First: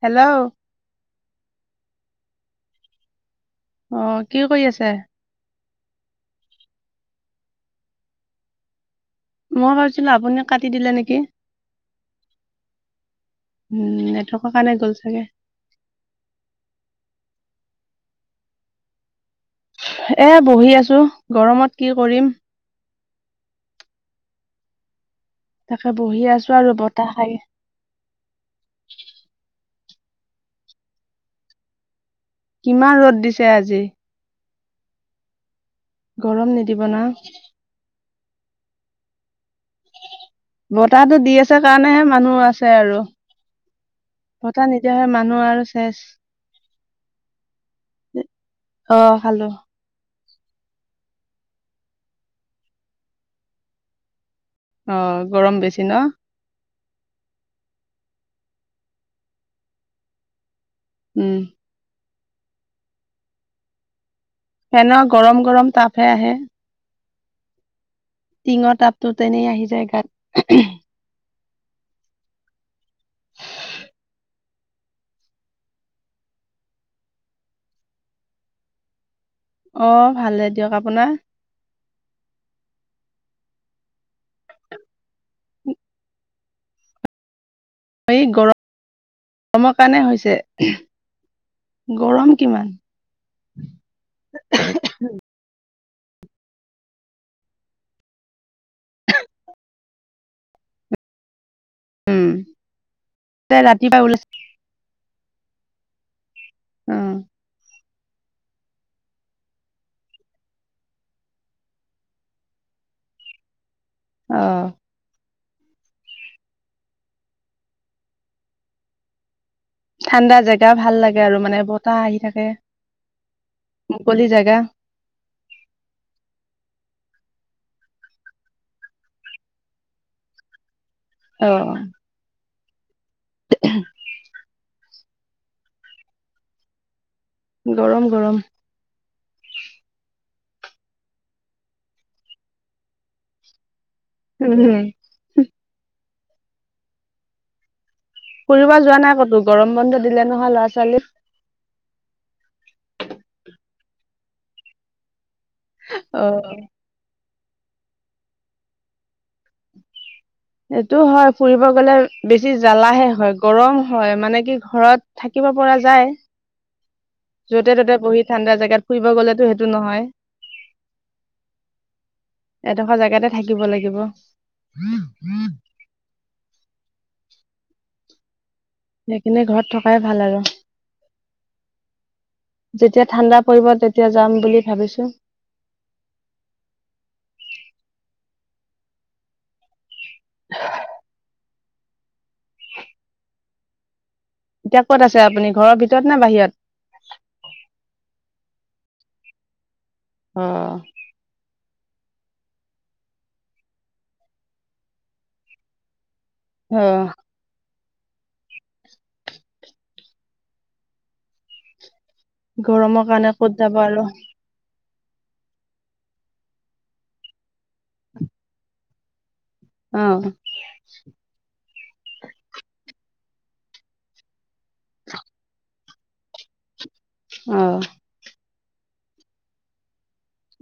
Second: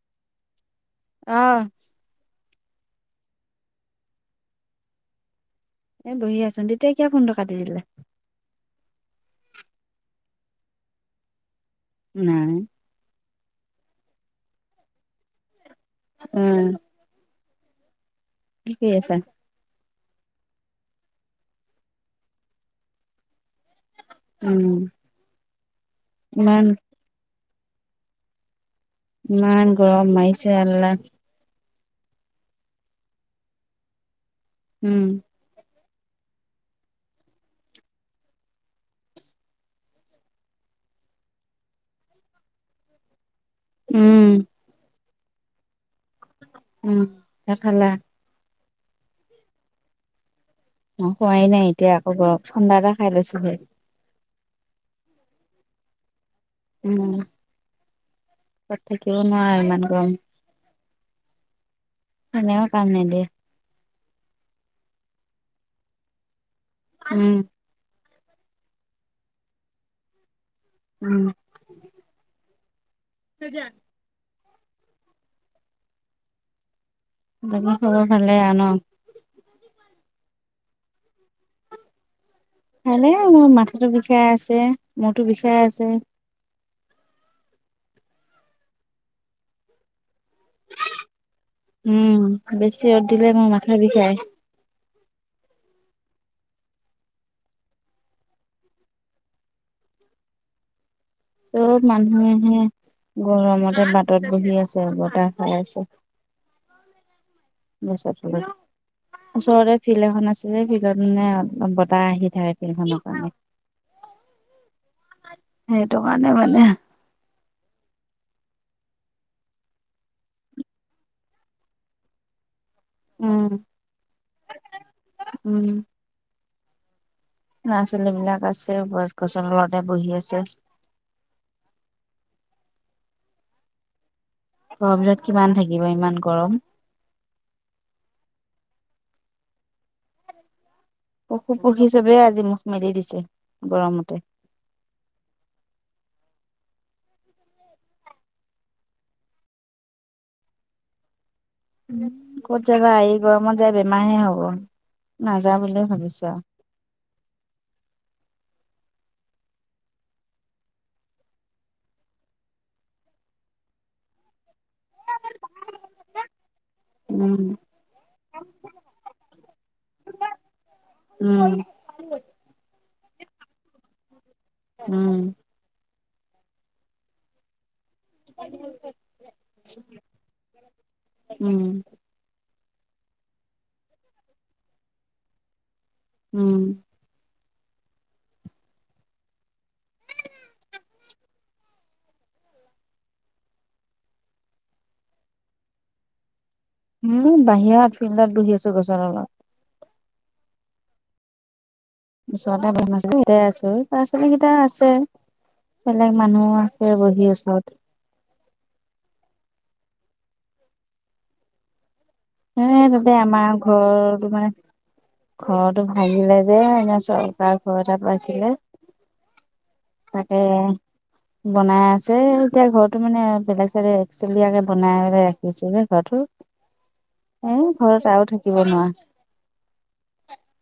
Hello. অহ! অ কি কৰি আছে? এ বহি আছো। তেতিয়া কিয়া ফোনটো কাটি দিলি? মই ভাবছিলো আপুনি কাটি দিলে নেকি? নাই। উম! নেটৱৰ্কৰ কাৰণে গ'ল চাগে। উম! কি কৰি আছা? এ বহি আছো গৰমত কি কৰিম? উম! তাকে বহি আছো ইমান আৰু বতাহ খাই ইমান গৰম মাৰিছে কিমান ৰ'দ দিছে আজি উম! গৰম নিদিব না বতাহটো দি আছে কাৰণেহে মানুহ আছে আৰু উম পত নিদিয়াহে মানুহ আৰু চেচ উম! ভাত খালা অ খালো অ খোৱাই নাই এতিয়া আকৌ ব ঠাডা এটা খাই লৈছোহে অ গৰম বেছি ন উ তাত থাকিব নোৱাৰে ইমান গম উম! আনে ম কাম নিদিয়ে। ফেনৰ গৰম গৰম তাপহে আহে। উম! টিঙৰ টাপতো তেনেই আহি যায় গাত। উম! তুজান। আৰু বাকী খবৰ ভালে আন। অ ভালে দিয়ক আপোনাৰ। কেলে মোৰ মাথাটো বিষাই আছে মোৰো বিষাই আছে সেই গৰম গৰমৰ কাৰণে হৈছে উম গৰম কিমান? বেছি ৰ'দ দিলে মোৰ মাথা বিষাই চব উম মানুহেহে তে গৰমতে ৰাতিপুৱা ওলাইছে বাটত বহি আছে বতাহ হয় আছে অ গছৰ তলত ওচৰতে ফিল্ড এখন আছিলে ফিল্ডত মানে বতাহ আহি থাকে ফিল্ড খনৰ কাৰণে [unintelligible] অহ সেইটো কাৰণে মানে ঠাণ্ডা জেগা ভাল লাগে আৰু মানে বতাহ আহি থাকে উম মুকলি জেগা উম ল'ৰা ছোৱালী বিলাক আছে গছ গছৰ তলতে বহি আছে। অ [unintelligible] গৰম দিনত কিমান থাকিব ইমান গৰম গৰম গৰম পশু পক্ষী চবেই আজি মুখ মেলি দিছে গৰমত উম উম্। ফুৰিব যোৱা নাই ক'তো গৰম বন্ধ দিলে নহয় ল'ৰা ছোৱালীক। ক'ত জেগা এই গৰমত যায় বেমাৰ হে হ'ব- নাযাওঁ বুলি ভাবিছো আৰু অ এইটো হয় ফুৰিব গলে বেছি জ্বালাহে হয় গৰম হয় মানে কি ঘৰত থাকিব থাকিব পৰা যায়। উম যতে ত'তে বহি ঠাণ্ডা জেগাত ফুৰিব গ'লেতো সেইটো নহয় উম। একেডখ জেগাতে থাকিব লাগিব উম সেইখিনি ঘৰত থকাই ভাল আৰু উম যেতিয়া ঠাণ্ডা পৰিব তেতিয়া যাম বুলি ভাবিছো উম এতিয়া ক'ত আছে আপুনি ঘৰৰ ভিতৰত নে বাহিৰত উম বাহিৰত ফিল্ডত বহি আছো গছৰ তলত অহ ওচৰতে বমাইছো সেইটাই আছো ল'ৰা ছোৱালী কেইটা আছে। [unintelligible] বেলেগ মানুহ আছে বহি ওচৰত এ গৰমৰ তাতে কাৰণে ক'ত আমাৰ যাব ঘৰৰ আৰু টো মানে ঘৰটো ভাগিলে যে এনে চৰকাৰ ঘৰ এটা পাইছিলে অ তাকে বনাই আছে এতিয়া ঘৰতো মানে বেলেগ চাইদে একচেলিয়াকে বনাই ৰাখিছো হে ঘৰটো এ অ ঘৰত আৰু থাকিব নোৱা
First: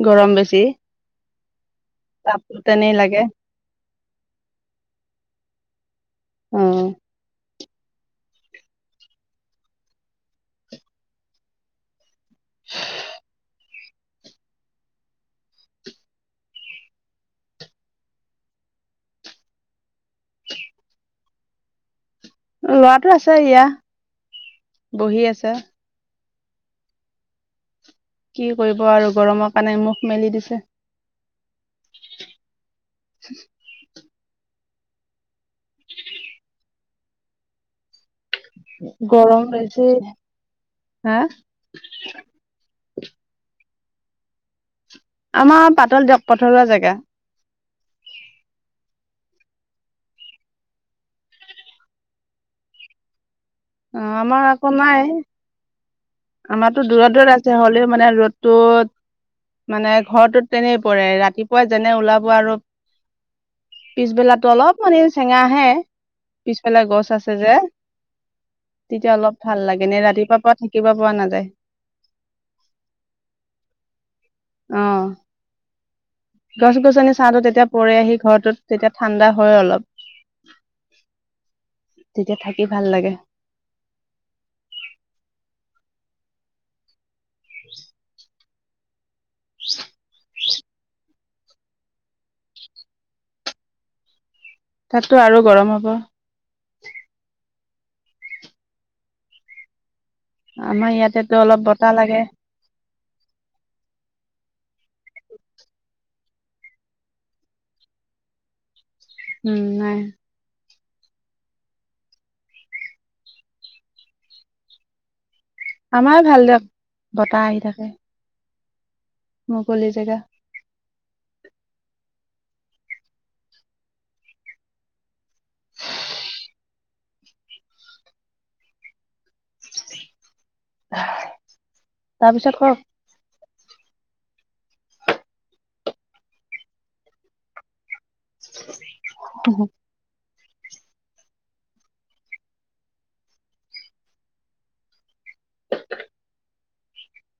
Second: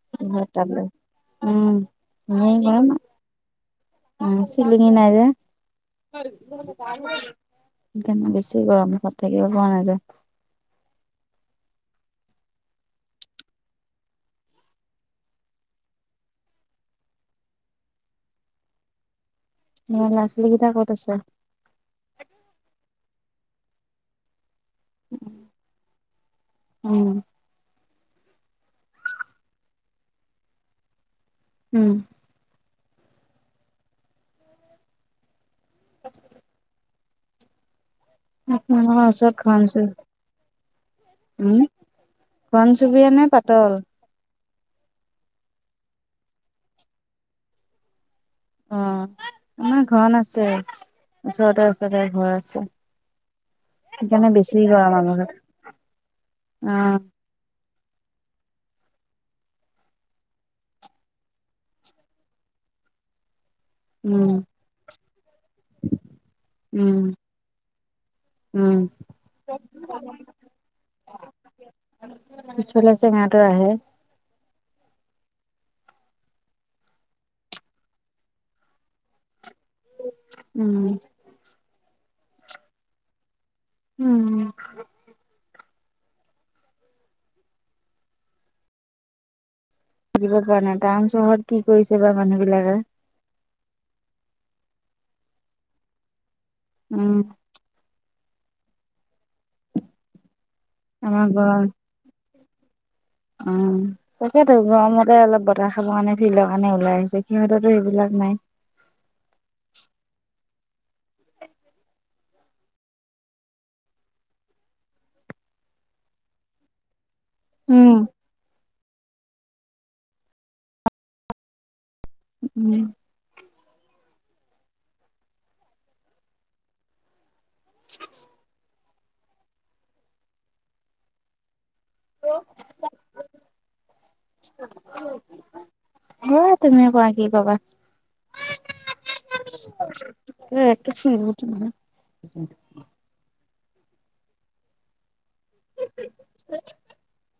গৰম বেছি উম তাপ এনেই গৰম তেনে লাগে। উম চিলিঙি নাই যে অ সেইকাৰণে বেছি গৰম ঘৰত থাকিব পৰা নাযায়। [unintelligible] [inaudible] অ ল'ৰা ছোৱালীকেইটা ক'ত আছে? লৰাটো আছে ইয়া বহি আছে [unintelligible] উম কি কৰিব আৰু গৰমৰ কাৰণে মুখ মেলি দিছে। উম। [inaudible] [inaudible] চত [unintelligible] গৰম বেছি হা হু ঘন চুবুৰীয়া নে পাতল? আমাৰ পাতল দিয়ক পথৰুৱা জেগা। অ' আমাৰ ঘন আছে ওচৰতে ওচৰতে ঘৰ আছে। অ সেইকাৰণে আমাৰ বেছি আকৌ কৰা নাই মানুহ কেইটাই। আমাৰতো দূৰত দূৰত আছে হ'লেও মানে ৰ'দটোত মানে ঘৰটোত তেনেই পৰে ৰাতিপুৱা যেনে ওলাব আৰু উম, পিছবেলাতো অলপ মানি চেঙা আহে পিছবেলা উম, গছ আছে যে উম, তেতিয়া অলপ ভাল লাগে। এনে ৰাতিপুৱা পৰা থি কিবা পোৱা নাযায়, পিছফালে চেঙাটো আহে অ'। গছ গছনি ছা টো তেতিয়া পৰে আহি ঘৰৰটোত তেতিয়া ঠাণ্ডা হয় অলপ উম। তেতিয়া থাকি ভাল লাগে। উম। [inaudible] [unintelligible] পৰা নাই টাউন চহৰত কি কৰিছে বা মানুহ বিলাকে? তাতটো আৰু গৰম হ'ব। উম। আমাৰ ইয়াতেতো অলপ বতাহ লাগে। অ' তাকেতো গৰমতে অলপ বতাহ খাব কাৰণে ফিল্ডৰ কাণে ওলাই আহিছোঁ সিহঁতৰ‌টো সেইবিলাক নাই। [inaudible] উম নাই। আমাৰ ভাল দিয়ক বতাহ আহি থাকে। উম, মুকলি জেগা। উম। [inaudible] [inaudible] তাৰপিছত কওক। অ' তুমি কোৱা কি কবা। [inaudible] [unintelligible] [inaudible]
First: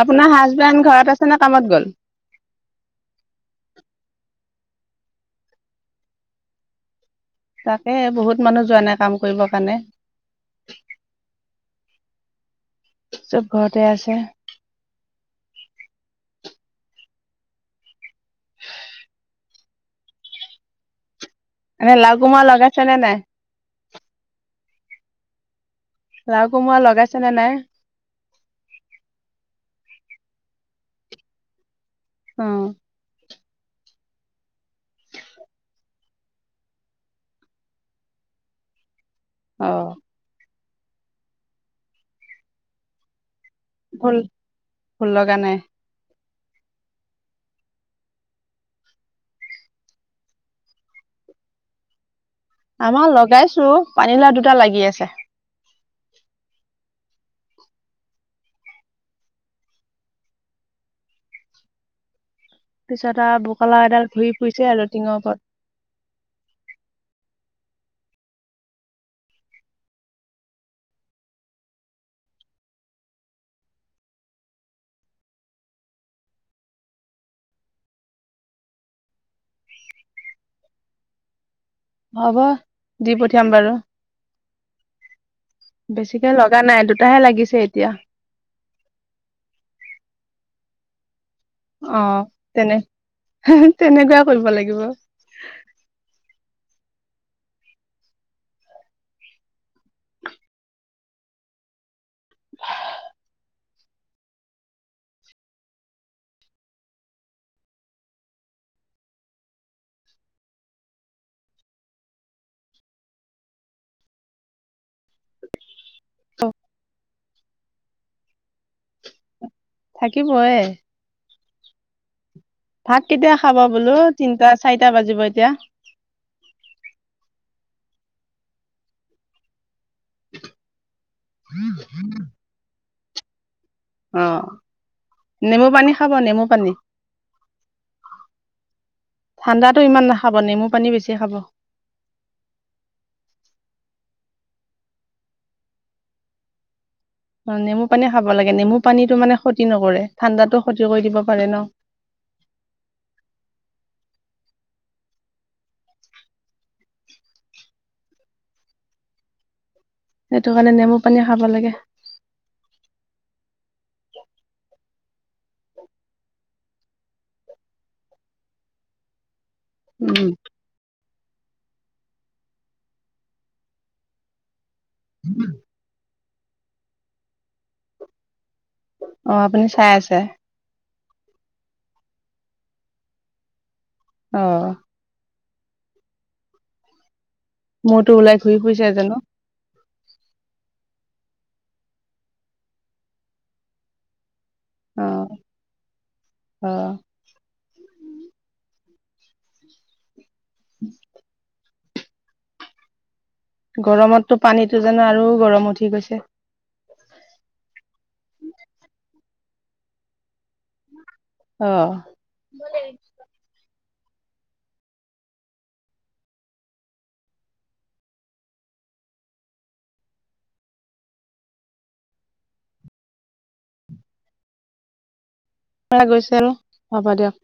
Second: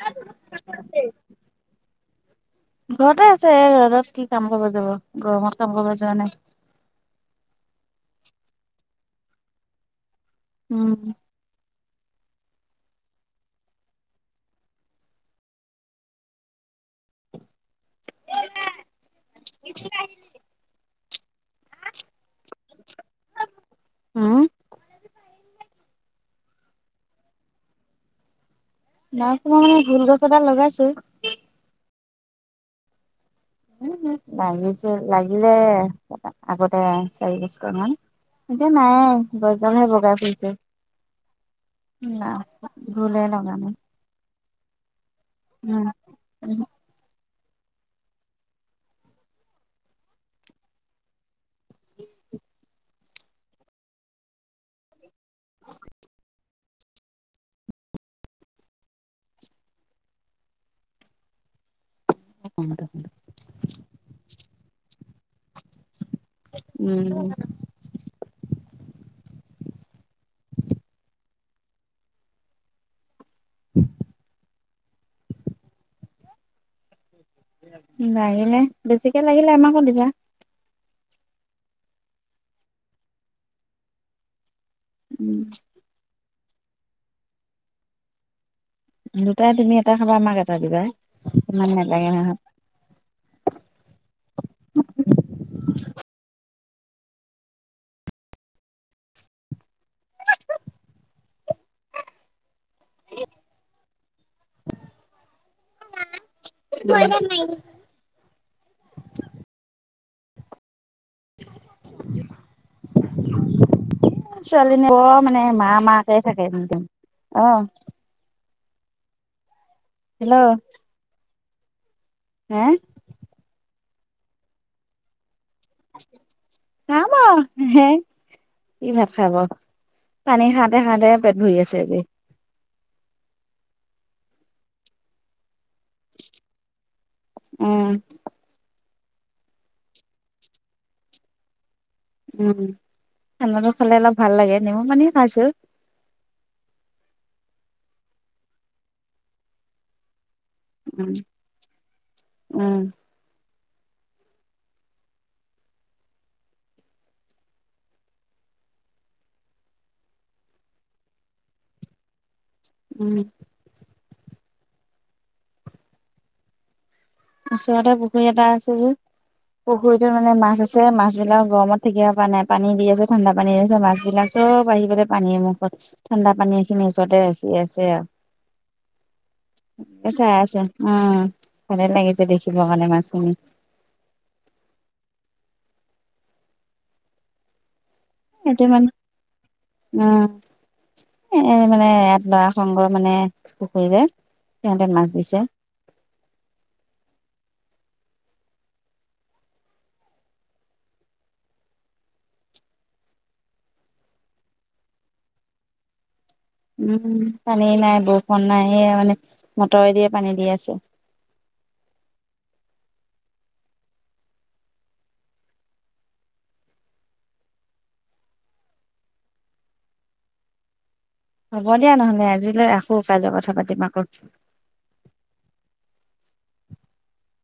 আপোনাৰ হাজবেণ্ড ঘৰত আছে নে কামত গ'ল ঘৰতে আছে এই ৰদত কি কাম কৰিব যাব, ‌ গৰমত কাম কৰিব যোৱা নাই। তাকে বহুত মানুহ যোৱা নাই কাম কৰিব কাৰণে। উম। চব ঘৰতে আছে। [inaudible] [unintelligible] এনে লাউ কোমৰা লগাইছেনে নাই? উম। লাউ কোমৰা লগাইছে নে নাই? লাউ কোমৰা মানে ভোল গছ এডাল লগাইছো। অ' উ লাগিছে লাগিলে আগতে চাৰি পাঁচটা মান। এতিয়া নায়ে। গছ অ ডালহে বগাই ফুৰিছে। ‌না, ভুলে লগা নাই। ভুল -ভুল লগা নাই? উম। [unintelligible] [inaudible] আমাৰ লগাইছো পানীলাও দুটা লাগি আছে। পিছত আৰ বকলা এডাল ঘূৰি ফুৰিছে আৰু টিঙৰ ওপৰত। উম [inaudible] [inaudible] লাগিলে বেছিকে লাগিলে আমাকো দিবা। হব দি পঠিয়াম বাৰু উম। বেছিকে লগ নাই দুটাহে লাগিছে এতিয়া। দুটাই, তুমি এটা খাবা আমাক এটা দিবা। ইমান অ নেলাগে নহয় তেনে তেনেকুৱাই কৰিব লাগিব। [unintelligible] [inaudible] ন [inaudible] [inaudible] চালি [inaudible] মানে মা মাকে থাকে একদম অ। থাকিব এ। হেল্ল' হে ভাত কেতিয়া খাব বোলো? তিনটা চাৰিটা বাজিব এতিয়া। খাম আও হে কি ভাত খাব। পানী খাওঁতে খাওঁতে পেট ভৰি আছে আজি। অ নেমু পানী খাব নেমু পানী। উম। ঠাণ্ডাতো ইমান নাখাব নেমু পানী বেছি খাব। উম ঠাণ্ডাটো খালে অলপ ভাল লাগে নেমু পানী খাইছো। অ নেমু পানী খাব লাগে নেমু পানীটো মানে ক্ষতি নকৰে ঠাণ্ডাতো ক্ষতি কৰি উম দিব পাৰে ন? উম সেইটো কাৰণে নেমু পানী খাব লাগে। উম। ওচৰতে পুখুৰী এটা আছে যে, পুখুৰীতো উম মানে মাছ আছে মাছ মাছবিলাক গৰমত থাকিব পৰা নাই পানী দি আছে ঠাণ্ডা পানী আছে মাছ বিলাক সব আহি পেলাই পানীৰ মুখত ঠাণ্ডা পানী এখিনি ওচৰতে ৰখি আছে আও। অ আপুনি চাই আছে? উম ভালে লাগিছে দেখিব কাৰণে মাছখিনি। অহ মূৰটো ওলাই ঘূৰি এতিয়া ফুৰিছে মানে জানো আহ এ মানে ইয়াত লৰা সংঘ মানে পুখুৰী যে তেহতে অ মাছ দিছে। অ [inaudible] গৰমতটো পানীতটো জানা আৰু গৰম উঠি গৈছে। উম পানী নাই বৰষুণ নাই সেয়া মানে মটৰেদিয়ে পানী দি আছে। আহ [inaudible] হ'ব দিয়া নহলে আজিলৈ ৰাখো কাইলৈ কথা পাতিম আকৌ। গৈছিল হব দিয়ক।